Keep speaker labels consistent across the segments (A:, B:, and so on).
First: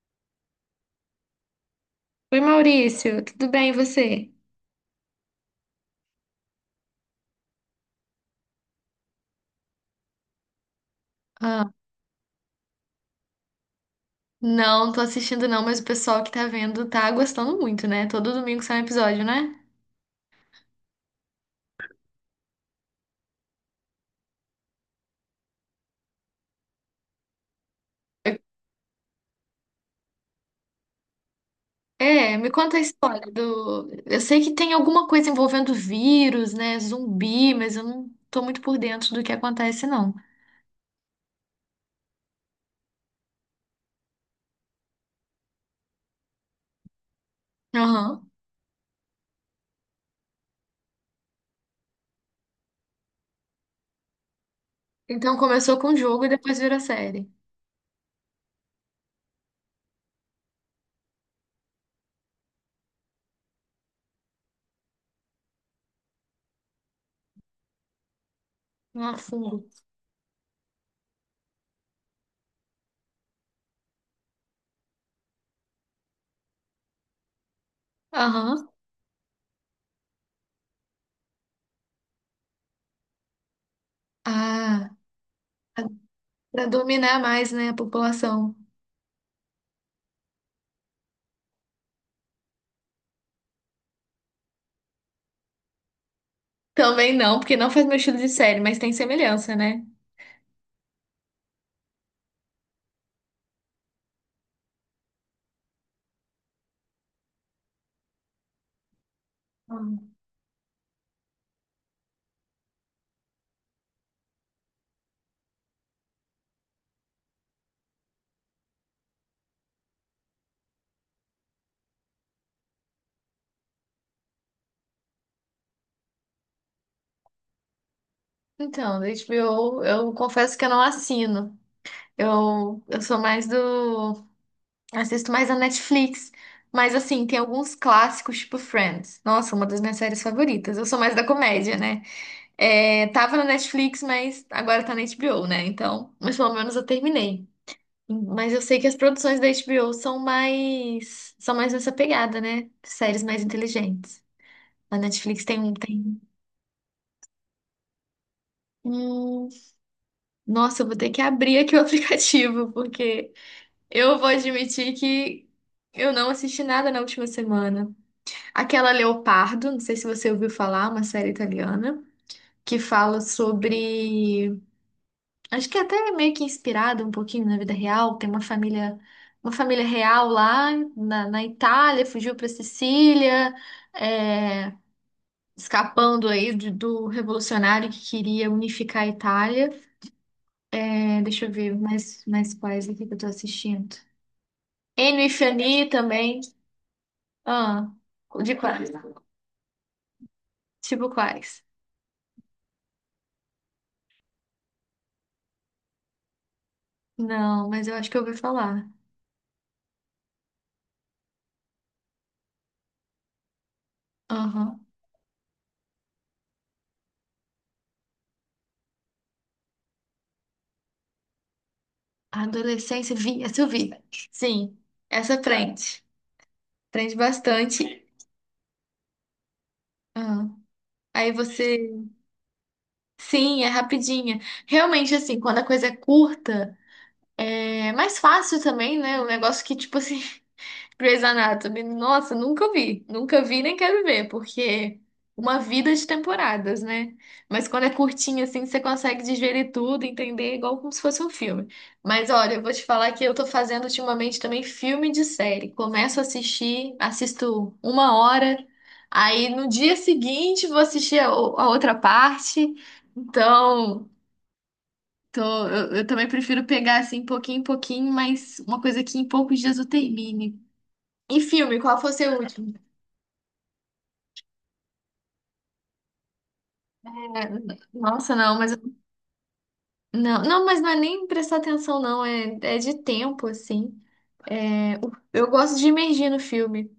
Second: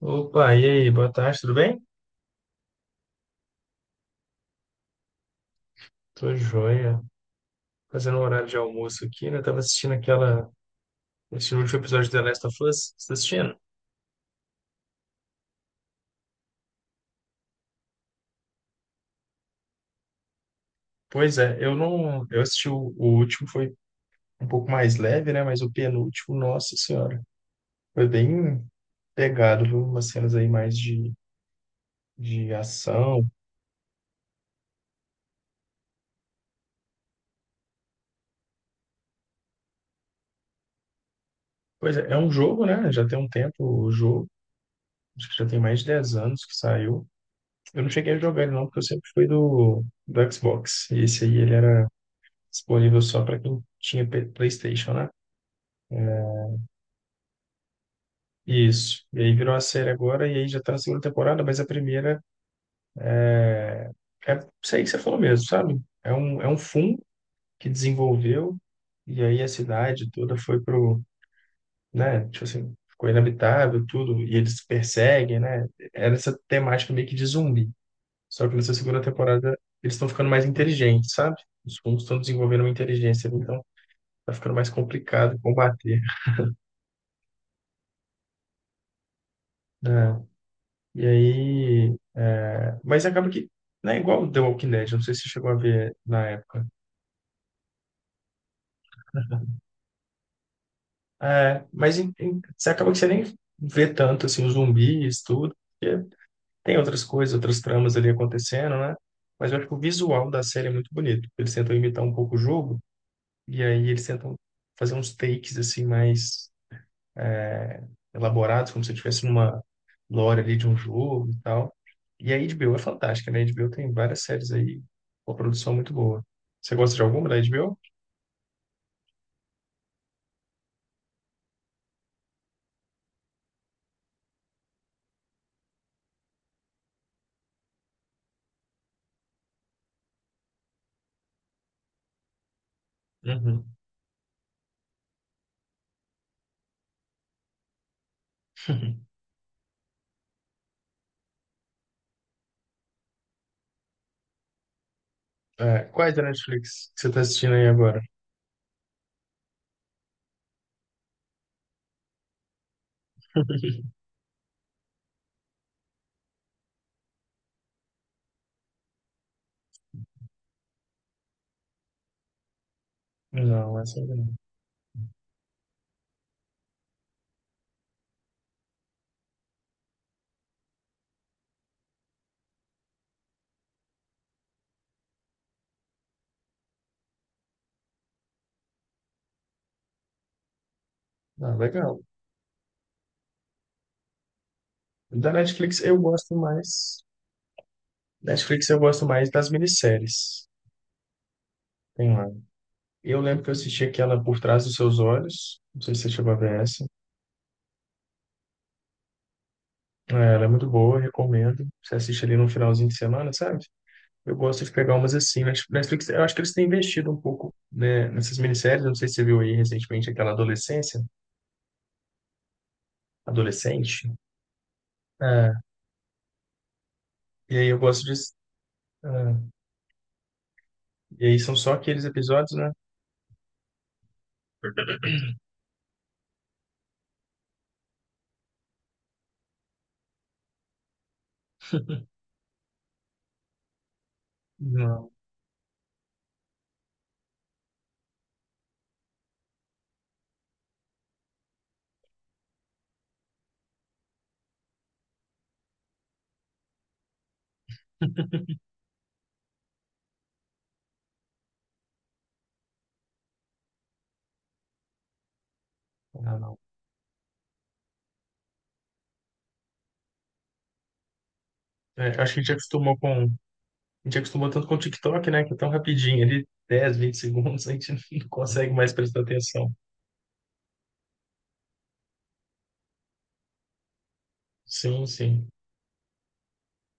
A: Opa, e aí? Boa tarde, tudo bem?
B: Oi, Maurício, tudo bem e você?
A: Tô joia. Fazendo um horário de almoço aqui, né? Tava assistindo aquela... Assistindo o
B: Ah,
A: último episódio de The Last of Us. Você tá assistindo?
B: não, tô assistindo não, mas o pessoal que tá vendo tá gostando muito, né? Todo domingo sai um episódio, né?
A: Pois é, eu não... Eu assisti o último, foi um pouco mais leve, né? Mas o penúltimo, nossa senhora. Foi bem pegado, viu? Umas cenas aí mais de,
B: É, me
A: de
B: conta a
A: ação.
B: história do. Eu sei que tem alguma coisa envolvendo vírus, né? Zumbi, mas eu não tô muito por dentro do que acontece, não.
A: Pois é, é um jogo, né? Já tem um tempo o jogo. Acho que já tem mais de 10 anos que saiu. Eu não cheguei a
B: Aham.
A: jogar ele não, porque eu sempre fui do Xbox. E esse aí, ele era disponível só para quem tinha PlayStation, né?
B: Então começou com o jogo e depois virou série.
A: Isso. E aí virou a série agora, e aí já tá na segunda temporada, mas a primeira é isso aí que você falou mesmo, sabe? É um fundo que desenvolveu,
B: Ah,
A: e aí a
B: fundo.
A: cidade toda foi pro, né? Tipo assim, ficou inabitável, tudo, e eles perseguem, né? Era essa temática meio que de zumbi. Só que
B: Aham.
A: nessa segunda temporada eles estão ficando mais inteligentes, sabe? Os fungos estão desenvolvendo uma inteligência, então tá ficando mais
B: Ah,
A: complicado combater,
B: pra dominar mais, né, a população.
A: né? E aí. É, mas acaba que. Não é igual o The Walking Dead, não sei se você chegou a ver na época.
B: Também não, porque não faz meu estilo de série, mas tem semelhança, né?
A: É, mas você acaba que você nem vê tanto assim, os zumbis, tudo, porque tem outras coisas, outras tramas ali acontecendo, né? Mas eu acho que o visual da série é muito bonito. Eles tentam imitar um pouco o jogo, e aí eles tentam fazer uns takes assim mais. é, elaborados, como se eu estivesse numa lore ali de um jogo e tal. E a HBO é fantástica, né? A HBO tem várias séries aí, uma produção muito boa. Você gosta de alguma da HBO?
B: Então, da HBO, eu confesso que eu não assino. Eu sou mais do. Assisto mais a Netflix. Mas, assim, tem alguns clássicos, tipo Friends. Nossa, uma das minhas séries favoritas. Eu sou mais da comédia, né? É, tava na
A: Uhum.
B: Netflix, mas agora tá na HBO, né? Então, mas pelo menos eu terminei. Mas eu sei que as produções da HBO são mais. São mais nessa pegada, né? Séries mais inteligentes. A Netflix tem um.
A: É, quais
B: Tem...
A: da Netflix que você está assistindo aí agora?
B: Hum, nossa, eu vou ter que abrir aqui o aplicativo, porque. Eu vou admitir que eu não assisti nada na última semana. Aquela Leopardo, não sei se você ouviu falar, uma série italiana, que fala
A: Não, essa ainda não.
B: sobre. Acho que é até meio que inspirada um pouquinho na vida real. Tem uma família real lá na, na Itália, fugiu para Sicília, é, escapando aí de- do revolucionário que queria unificar a Itália. É, deixa eu
A: Ah,
B: ver
A: legal.
B: mais, mais quais aqui que eu tô assistindo. Ennio e
A: Da Netflix
B: Fianni
A: eu gosto
B: também.
A: mais.
B: Ah, de
A: Netflix eu
B: quais?
A: gosto mais das minisséries.
B: Tipo quais?
A: Tem lá. Eu lembro que eu assisti aquela Por Trás dos Seus Olhos. Não sei se você chegou a ver essa.
B: Não, mas eu acho que eu ouvi falar.
A: É, ela é muito boa, recomendo. Você assiste ali no finalzinho de semana, sabe? Eu gosto de
B: Aham.
A: pegar umas assim. Netflix, eu acho que eles têm investido um pouco, né, nessas minisséries. Eu não sei se você viu aí recentemente aquela Adolescência,
B: Adolescência, vi, essa eu vi.
A: Adolescente.
B: Sim, essa
A: É,
B: prende. Prende
A: e aí eu
B: bastante.
A: gosto de. é,
B: Ah.
A: e
B: Aí
A: aí são só aqueles
B: você.
A: episódios, né?
B: Sim, é rapidinha. Realmente, assim, quando a coisa é curta, é mais fácil também, né? O negócio que, tipo assim, Grey's Anatomy, nossa, nunca vi. Nunca vi nem quero ver, porque
A: Não,
B: uma vida de temporadas, né? Mas quando é curtinho assim, você consegue digerir tudo, entender igual como se fosse um filme. Mas olha, eu vou te falar que eu tô fazendo ultimamente também filme de série. Começo a assistir, assisto uma hora, aí no dia seguinte vou assistir a, o- a outra parte. Então, tô- eu também
A: não.
B: prefiro pegar assim, pouquinho em pouquinho, mas uma coisa que em poucos dias eu termine. E filme, qual
A: É,
B: foi o seu
A: acho que a gente
B: último?
A: acostumou com. A gente acostumou tanto com o TikTok, né? Que é tão rapidinho, ali dez,
B: É,
A: vinte segundos, a gente não
B: nossa, não, mas
A: consegue mais prestar atenção.
B: não, mas não é nem prestar atenção, não, é de tempo, assim. É,
A: Sim,
B: o-
A: sim.
B: eu gosto de imergir no filme.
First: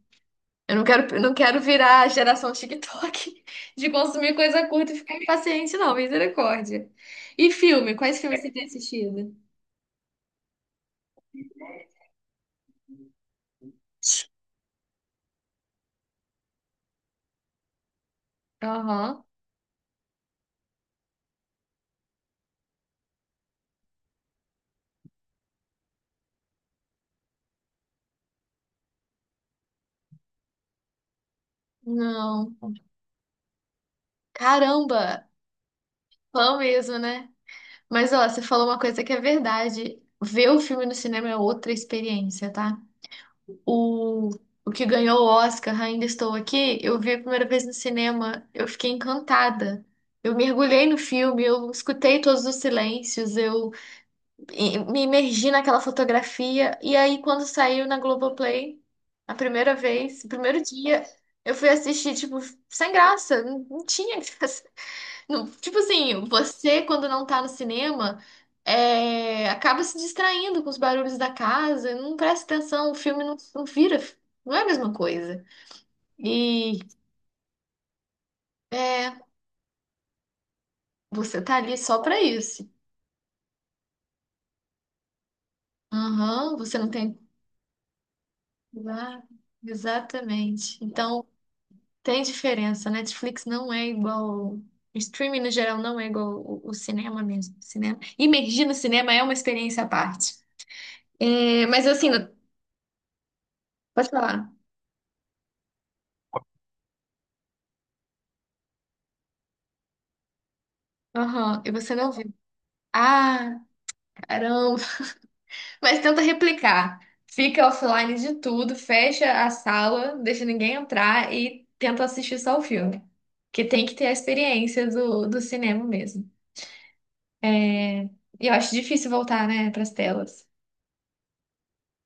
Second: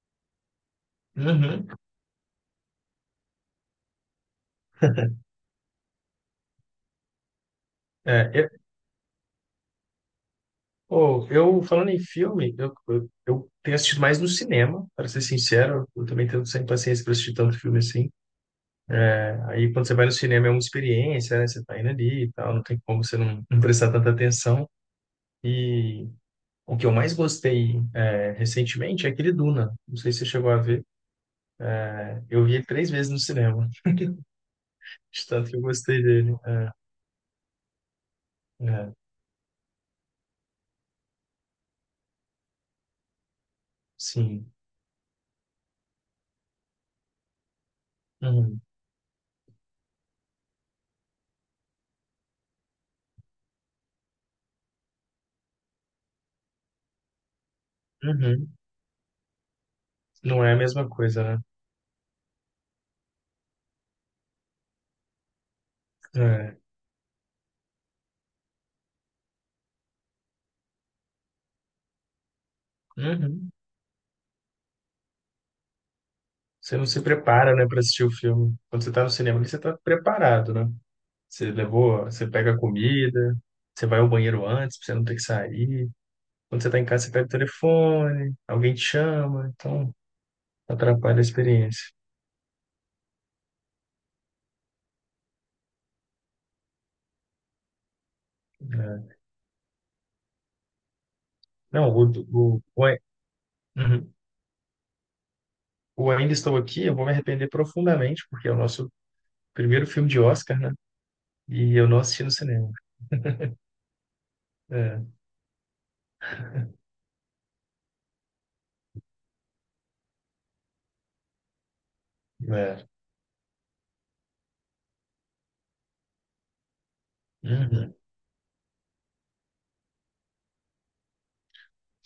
B: Eu não quero
A: Uhum.
B: virar a geração TikTok de consumir coisa curta e ficar impaciente, não, misericórdia. E filme, quais filmes você
A: É,
B: tem assistido?
A: Pô, eu falando em filme, eu tenho assistido mais no cinema, para ser sincero, eu também tenho sem paciência para assistir tanto filme assim.
B: Aham.
A: Aí quando você vai no cinema é uma experiência, né? Você tá indo ali e tal, não tem como você não, não prestar tanta atenção. E o que eu mais gostei é, recentemente é aquele Duna. Não sei se você chegou a ver. Eu
B: Não.
A: vi ele 3 vezes no cinema,
B: Caramba,
A: de tanto que eu gostei dele.
B: fã mesmo, né? Mas ó, você
A: É,
B: falou uma
A: é,
B: coisa que é verdade. Ver o filme no cinema é outra experiência, tá? O,
A: sim.
B: o que ganhou o Oscar, Ainda Estou Aqui, eu vi a primeira vez no cinema,
A: Uhum.
B: eu fiquei encantada. Eu mergulhei no filme, eu escutei todos os silêncios, eu e- me imergi naquela fotografia. E aí, quando saiu na
A: Uhum.
B: Globoplay, a primeira vez, o
A: Não é a
B: primeiro
A: mesma
B: dia,
A: coisa,
B: eu fui assistir, tipo, sem graça, não tinha graça. Não, tipo assim,
A: né? É.
B: você quando não tá no cinema, é, acaba se distraindo com os barulhos da casa, não presta atenção, o filme
A: Uhum.
B: não vira, não é a mesma coisa.
A: Você
B: E
A: não se prepara, né, para assistir o filme. Quando você tá no
B: é,
A: cinema, ali, você tá preparado, né?
B: você
A: Você
B: tá ali só
A: levou,
B: pra
A: você pega a
B: isso.
A: comida, você vai ao banheiro antes, pra você não ter que sair.
B: Aham,
A: Quando você
B: você
A: tá em
B: não
A: casa, você
B: tem.
A: pega o telefone, alguém te
B: Ah,
A: chama, então
B: exatamente.
A: atrapalha a
B: Então
A: experiência.
B: tem diferença. Netflix não é igual. O Streaming no geral não é igual o cinema mesmo. Cinema. Imergir no
A: Né?
B: cinema é uma experiência à parte. É, mas
A: Não,
B: assim, pode
A: Uhum.
B: falar.
A: O Ainda Estou Aqui, eu vou me arrepender profundamente, porque é o nosso primeiro filme de Oscar, né?
B: Aham, e
A: E eu
B: você
A: não
B: não
A: assisti no
B: viu.
A: cinema.
B: Ah, caramba.
A: É,
B: Mas tenta replicar. Fica offline de tudo, fecha a sala, deixa ninguém entrar e tenta assistir só o
A: é.
B: filme. Que tem que ter a experiência do, do cinema mesmo.
A: Uhum.
B: É, e eu acho difícil voltar, né, pras telas.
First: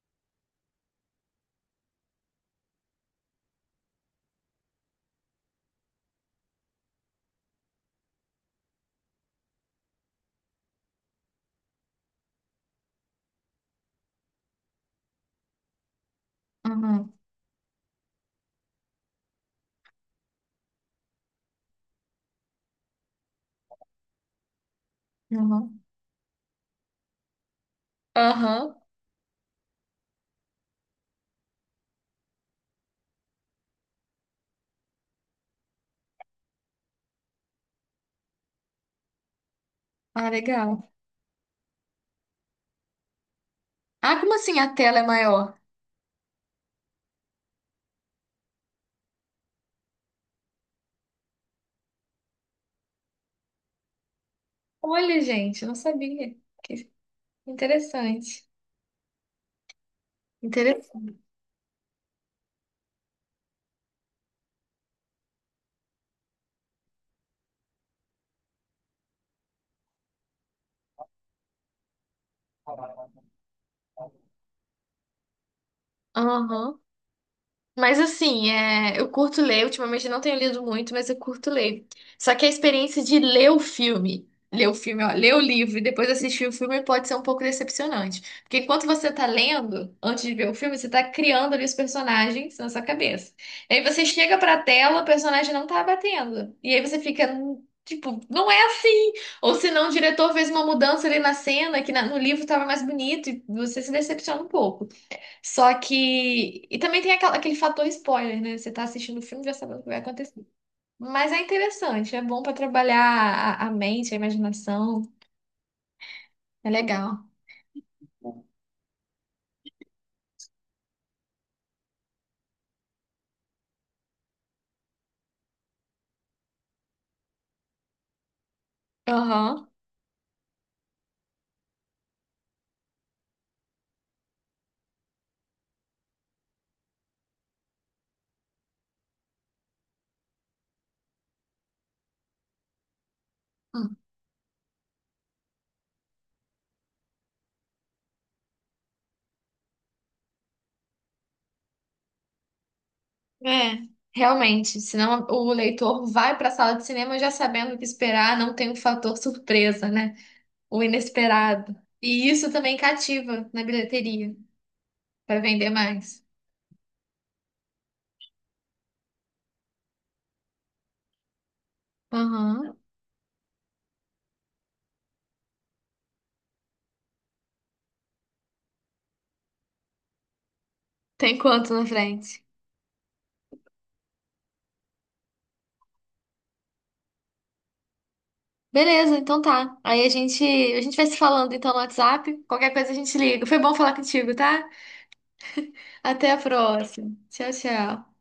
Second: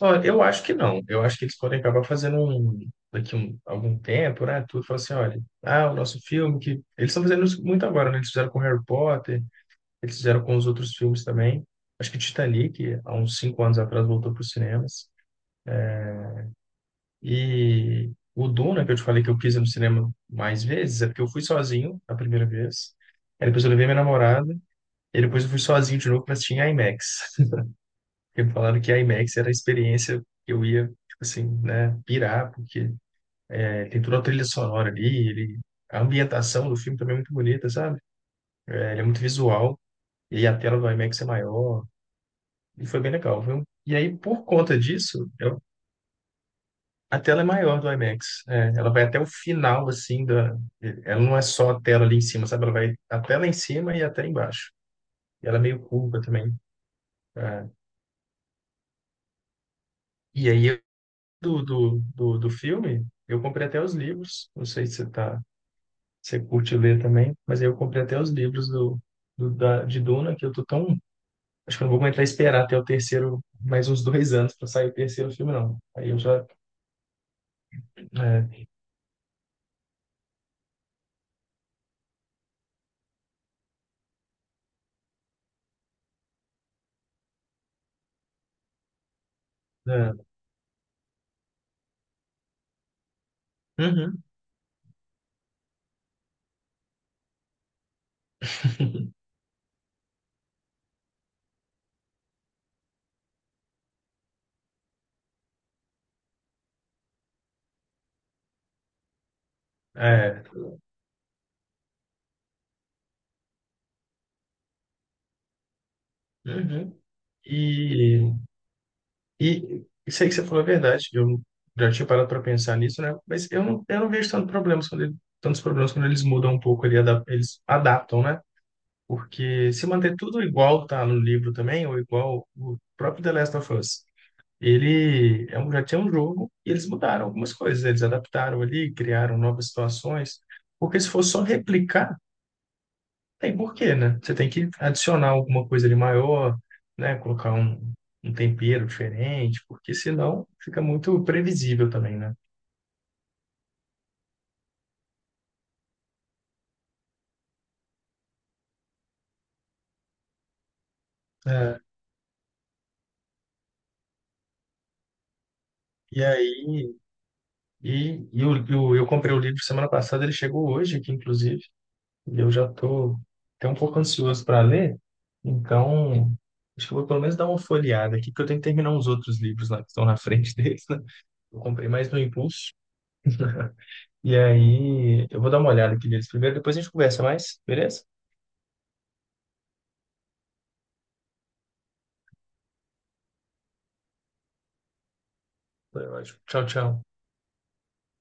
A: Ó, eu acho que não. Eu acho que eles podem acabar fazendo um, daqui um, algum tempo, né? Tudo fala assim, olha, ah, o nosso filme que eles estão fazendo isso muito agora, né? Eles fizeram com Harry Potter, eles fizeram com os outros filmes também. Acho que Titanic, há uns 5 anos atrás, voltou para os cinemas.
B: Aham,
A: E o Duna, que eu te falei que eu quis ir no cinema mais vezes, é porque eu fui sozinho a primeira vez. Aí depois eu levei minha namorada. E depois eu fui
B: aham.
A: sozinho de novo para assistir em IMAX. Porque me falaram
B: Aham.
A: que IMAX era a experiência que eu ia, tipo assim, né, pirar, porque tem toda a trilha sonora ali, ele... a ambientação do filme também é muito bonita, sabe? É, ele é muito visual,
B: Ah,
A: e a tela
B: legal.
A: do IMAX é maior, e foi bem legal, viu? E aí,
B: Ah, como
A: por
B: assim a
A: conta
B: tela é
A: disso,
B: maior?
A: eu- a tela é maior do IMAX. É, ela vai até o final, assim, da... ela não é só a tela ali em cima, sabe? Ela vai até lá em cima e até embaixo.
B: Olha,
A: E ela é
B: gente, eu não
A: meio curva
B: sabia.
A: também.
B: Que
A: É.
B: interessante.
A: E aí, eu-
B: Interessante.
A: do filme, eu comprei até os livros, não sei se você tá... se você curte ler também, mas aí eu comprei até os livros de Duna, que eu tô tão acho que eu não vou aguentar esperar até o terceiro, mais uns 2 anos para sair o terceiro filme, não. Aí eu já.
B: Aham. Mas assim,
A: É,
B: é, eu curto ler, ultimamente eu não tenho lido muito, mas eu curto ler. Só que a experiência de ler o filme, ó, ler o livro e depois assistir o filme pode ser um pouco decepcionante. Porque enquanto você tá lendo, antes
A: é,
B: de ver o filme, você tá criando ali os personagens na sua cabeça. E aí você
A: uhum,
B: chega pra tela, o personagem não tá batendo. E aí você fica, tipo, não é assim. Ou senão o diretor fez uma mudança ali na cena que na- no livro tava mais bonito e você se decepciona um pouco. Só que. E também tem aquela- aquele fator spoiler, né? Você tá assistindo o filme já sabendo o que vai
A: é,
B: acontecer. Mas é interessante, é bom pra trabalhar a mente, a imaginação. É
A: uhum.
B: legal.
A: E, e isso aí que você falou é verdade. Eu já tinha parado para pensar nisso, né? Mas eu não vejo tantos problemas quando eles mudam um pouco, eles adaptam, né?
B: Aham.
A: Porque se manter tudo igual tá no livro também, ou igual o próprio The Last of Us. Ele é um, já tinha um jogo e eles mudaram algumas coisas, eles adaptaram ali, criaram novas situações, porque se for só replicar, tem
B: Hum.
A: porquê, né? Você tem que adicionar alguma coisa ali maior, né? Colocar um, um tempero diferente, porque senão fica muito previsível também, né?
B: É, realmente. Senão o leitor vai pra sala de cinema já sabendo o que esperar, não tem o fator surpresa, né? O inesperado.
A: É,
B: E isso também cativa na bilheteria, pra vender
A: e
B: mais.
A: aí, eu comprei o livro semana passada, ele chegou hoje aqui, inclusive, e eu já
B: Aham.
A: estou até um pouco ansioso para ler, então acho que eu vou pelo menos dar uma folheada aqui, porque eu tenho que terminar uns outros livros lá que estão na frente deles, né?
B: Tem
A: Eu
B: quanto na
A: comprei mais no
B: frente?
A: Impulso, e aí eu vou dar uma olhada aqui neles primeiro, depois a gente conversa mais, beleza?
B: Beleza, então tá. Aí a gente vai se falando então no WhatsApp. Qualquer coisa a gente liga. Foi bom falar contigo, tá?
A: Foi
B: Até a
A: ótimo. Tchau, tchau.
B: próxima. Tchau, tchau.